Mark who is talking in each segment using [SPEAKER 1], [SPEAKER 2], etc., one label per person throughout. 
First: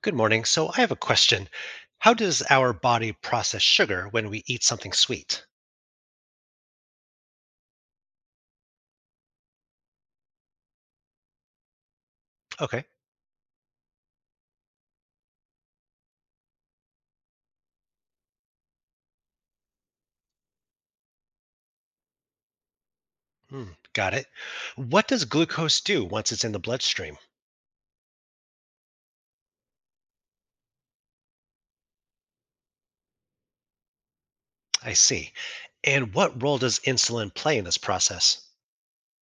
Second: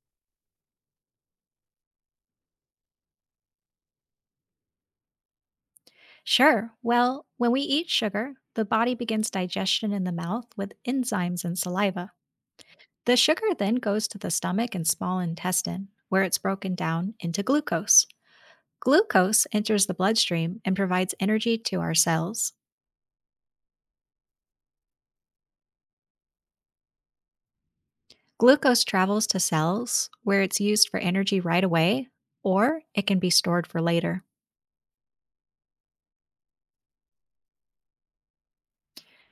[SPEAKER 1] Good morning. So I have a question. How does our body process sugar when we eat something sweet?
[SPEAKER 2] Sure. Well, when we eat sugar, the body begins digestion in the mouth with enzymes and saliva.
[SPEAKER 1] Okay.
[SPEAKER 2] The sugar then goes to the stomach and small intestine, where it's broken down into glucose. Glucose enters the bloodstream and provides energy to our cells.
[SPEAKER 1] Hmm, got it. What does glucose do once it's in the bloodstream?
[SPEAKER 2] Glucose travels to cells, where it's used for energy right away, or it can be stored for later.
[SPEAKER 1] I see. And what role does insulin play in this process?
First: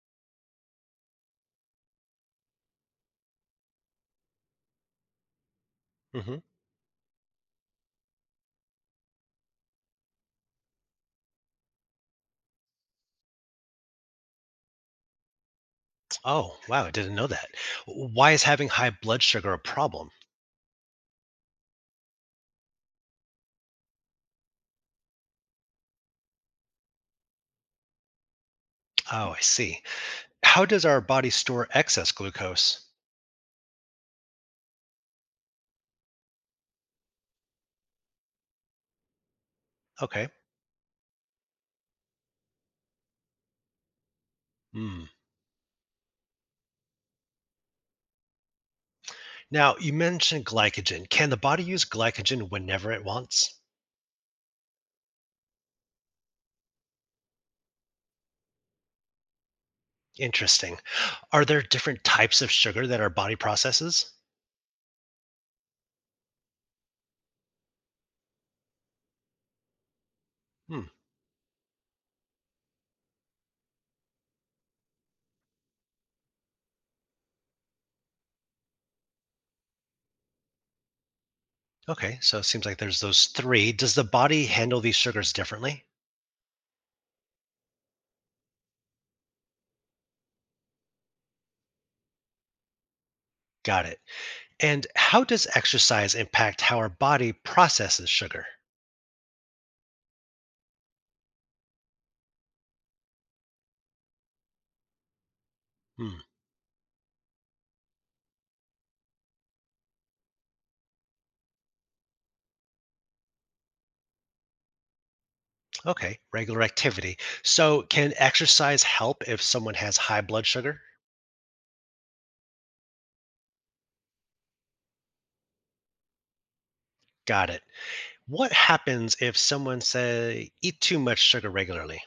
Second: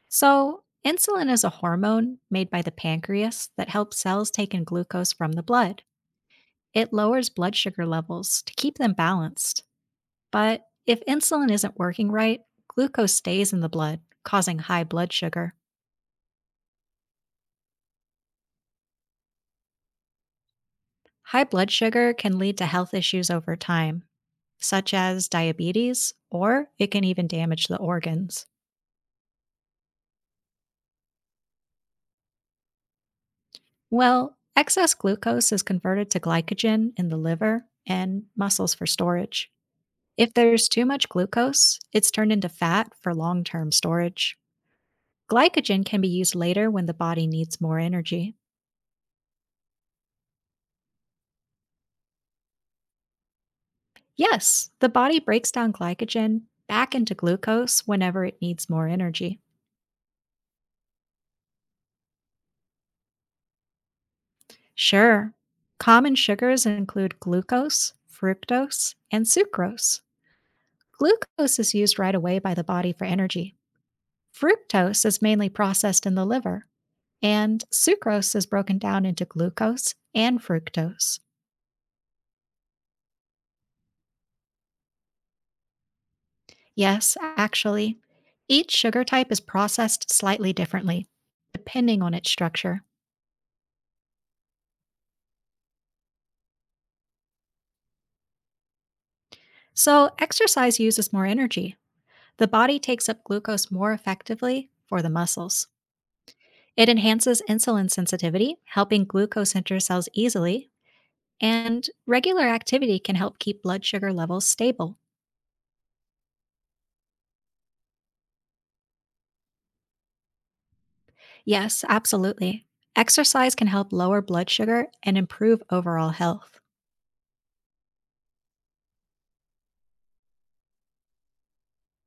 [SPEAKER 2] So, insulin is a hormone made by the pancreas that helps cells take in glucose from the blood.
[SPEAKER 1] Hmm.
[SPEAKER 2] It lowers blood sugar levels to keep them balanced. But if insulin isn't working right, glucose stays in the blood, causing high blood sugar.
[SPEAKER 1] Oh, wow, I didn't know that. Why is having high blood sugar a problem?
[SPEAKER 2] High blood sugar can lead to health issues over time, such as diabetes, or it can even damage the organs.
[SPEAKER 1] Oh, I see. How does our body store excess glucose?
[SPEAKER 2] Well, excess glucose is converted to glycogen in the liver and muscles for storage.
[SPEAKER 1] Okay.
[SPEAKER 2] If there's too much glucose, it's turned into fat for long term storage.
[SPEAKER 1] Hmm.
[SPEAKER 2] Glycogen can be used later when the body needs more energy.
[SPEAKER 1] Now, you mentioned glycogen. Can the body use glycogen whenever it wants?
[SPEAKER 2] Yes, the body breaks down glycogen back into glucose whenever it needs more energy.
[SPEAKER 1] Interesting. Are there different types of sugar that our body processes?
[SPEAKER 2] Sure, common sugars include glucose, fructose, and sucrose.
[SPEAKER 1] Hmm.
[SPEAKER 2] Glucose is used right away by the body for energy. Fructose is mainly processed in the liver, and sucrose is broken down into glucose and fructose.
[SPEAKER 1] Okay. So it seems like there's those three. Does the body handle these sugars differently?
[SPEAKER 2] Yes, actually, each sugar type is processed slightly differently, depending on its structure.
[SPEAKER 1] Got it. And how does exercise impact how our body processes sugar?
[SPEAKER 2] So, exercise uses more energy. The body takes up glucose more effectively for the muscles.
[SPEAKER 1] Hmm.
[SPEAKER 2] It enhances insulin sensitivity, helping glucose enter cells easily, and regular activity can help keep blood sugar levels stable.
[SPEAKER 1] Okay. Regular activity. So can exercise help if someone has high blood sugar?
[SPEAKER 2] Yes, absolutely. Exercise can help lower blood sugar and improve overall health.
[SPEAKER 1] Got it. What happens if someone say eat too much sugar regularly?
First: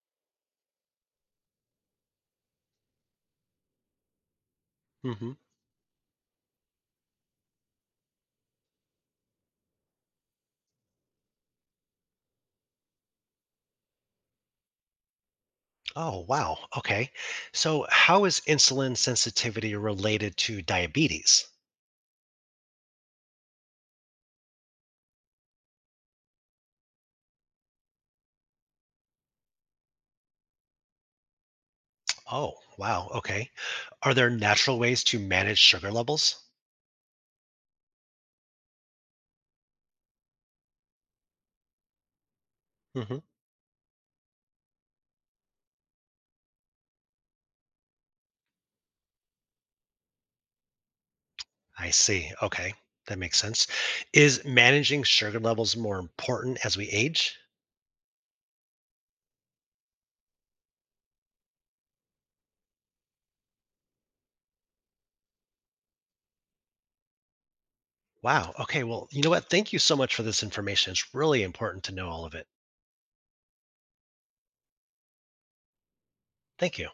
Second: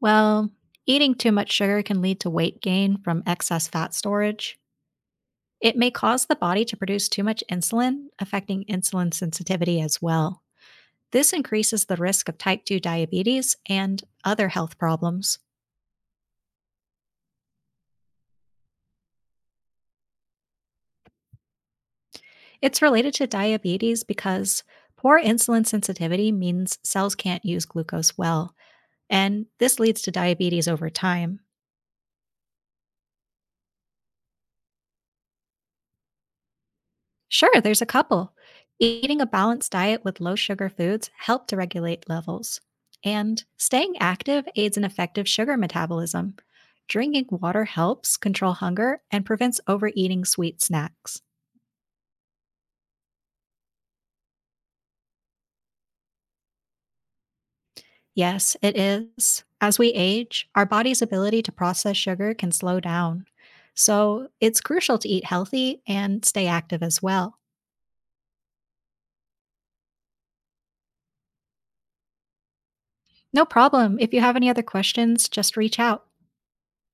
[SPEAKER 2] Well, eating too much sugar can lead to weight gain from excess fat storage.
[SPEAKER 1] Mhm.
[SPEAKER 2] It may cause the body to produce too much insulin, affecting insulin sensitivity as well. This increases the risk of type 2 diabetes and other health problems.
[SPEAKER 1] Oh, wow. Okay. So how is insulin sensitivity related to diabetes?
[SPEAKER 2] It's related to diabetes because poor insulin sensitivity means cells can't use glucose well, and this leads to diabetes over time.
[SPEAKER 1] Oh, wow. Okay. Are there natural ways to manage sugar levels?
[SPEAKER 2] Sure, there's a couple. Eating a balanced diet with low sugar foods help to regulate levels.
[SPEAKER 1] Hmm.
[SPEAKER 2] And staying active aids in effective sugar metabolism. Drinking water helps control hunger and prevents overeating sweet snacks.
[SPEAKER 1] I see. Okay. That makes sense. Is managing sugar levels more important as we age?
[SPEAKER 2] Yes, it is. As we age, our body's ability to process sugar can slow down. So it's crucial to eat healthy and stay active as well.
[SPEAKER 1] Wow. Okay. Well, you know what? Thank you so much for this information. It's really important to know all of it.
[SPEAKER 2] No problem. If you have any other questions, just reach out.
[SPEAKER 1] Thank you.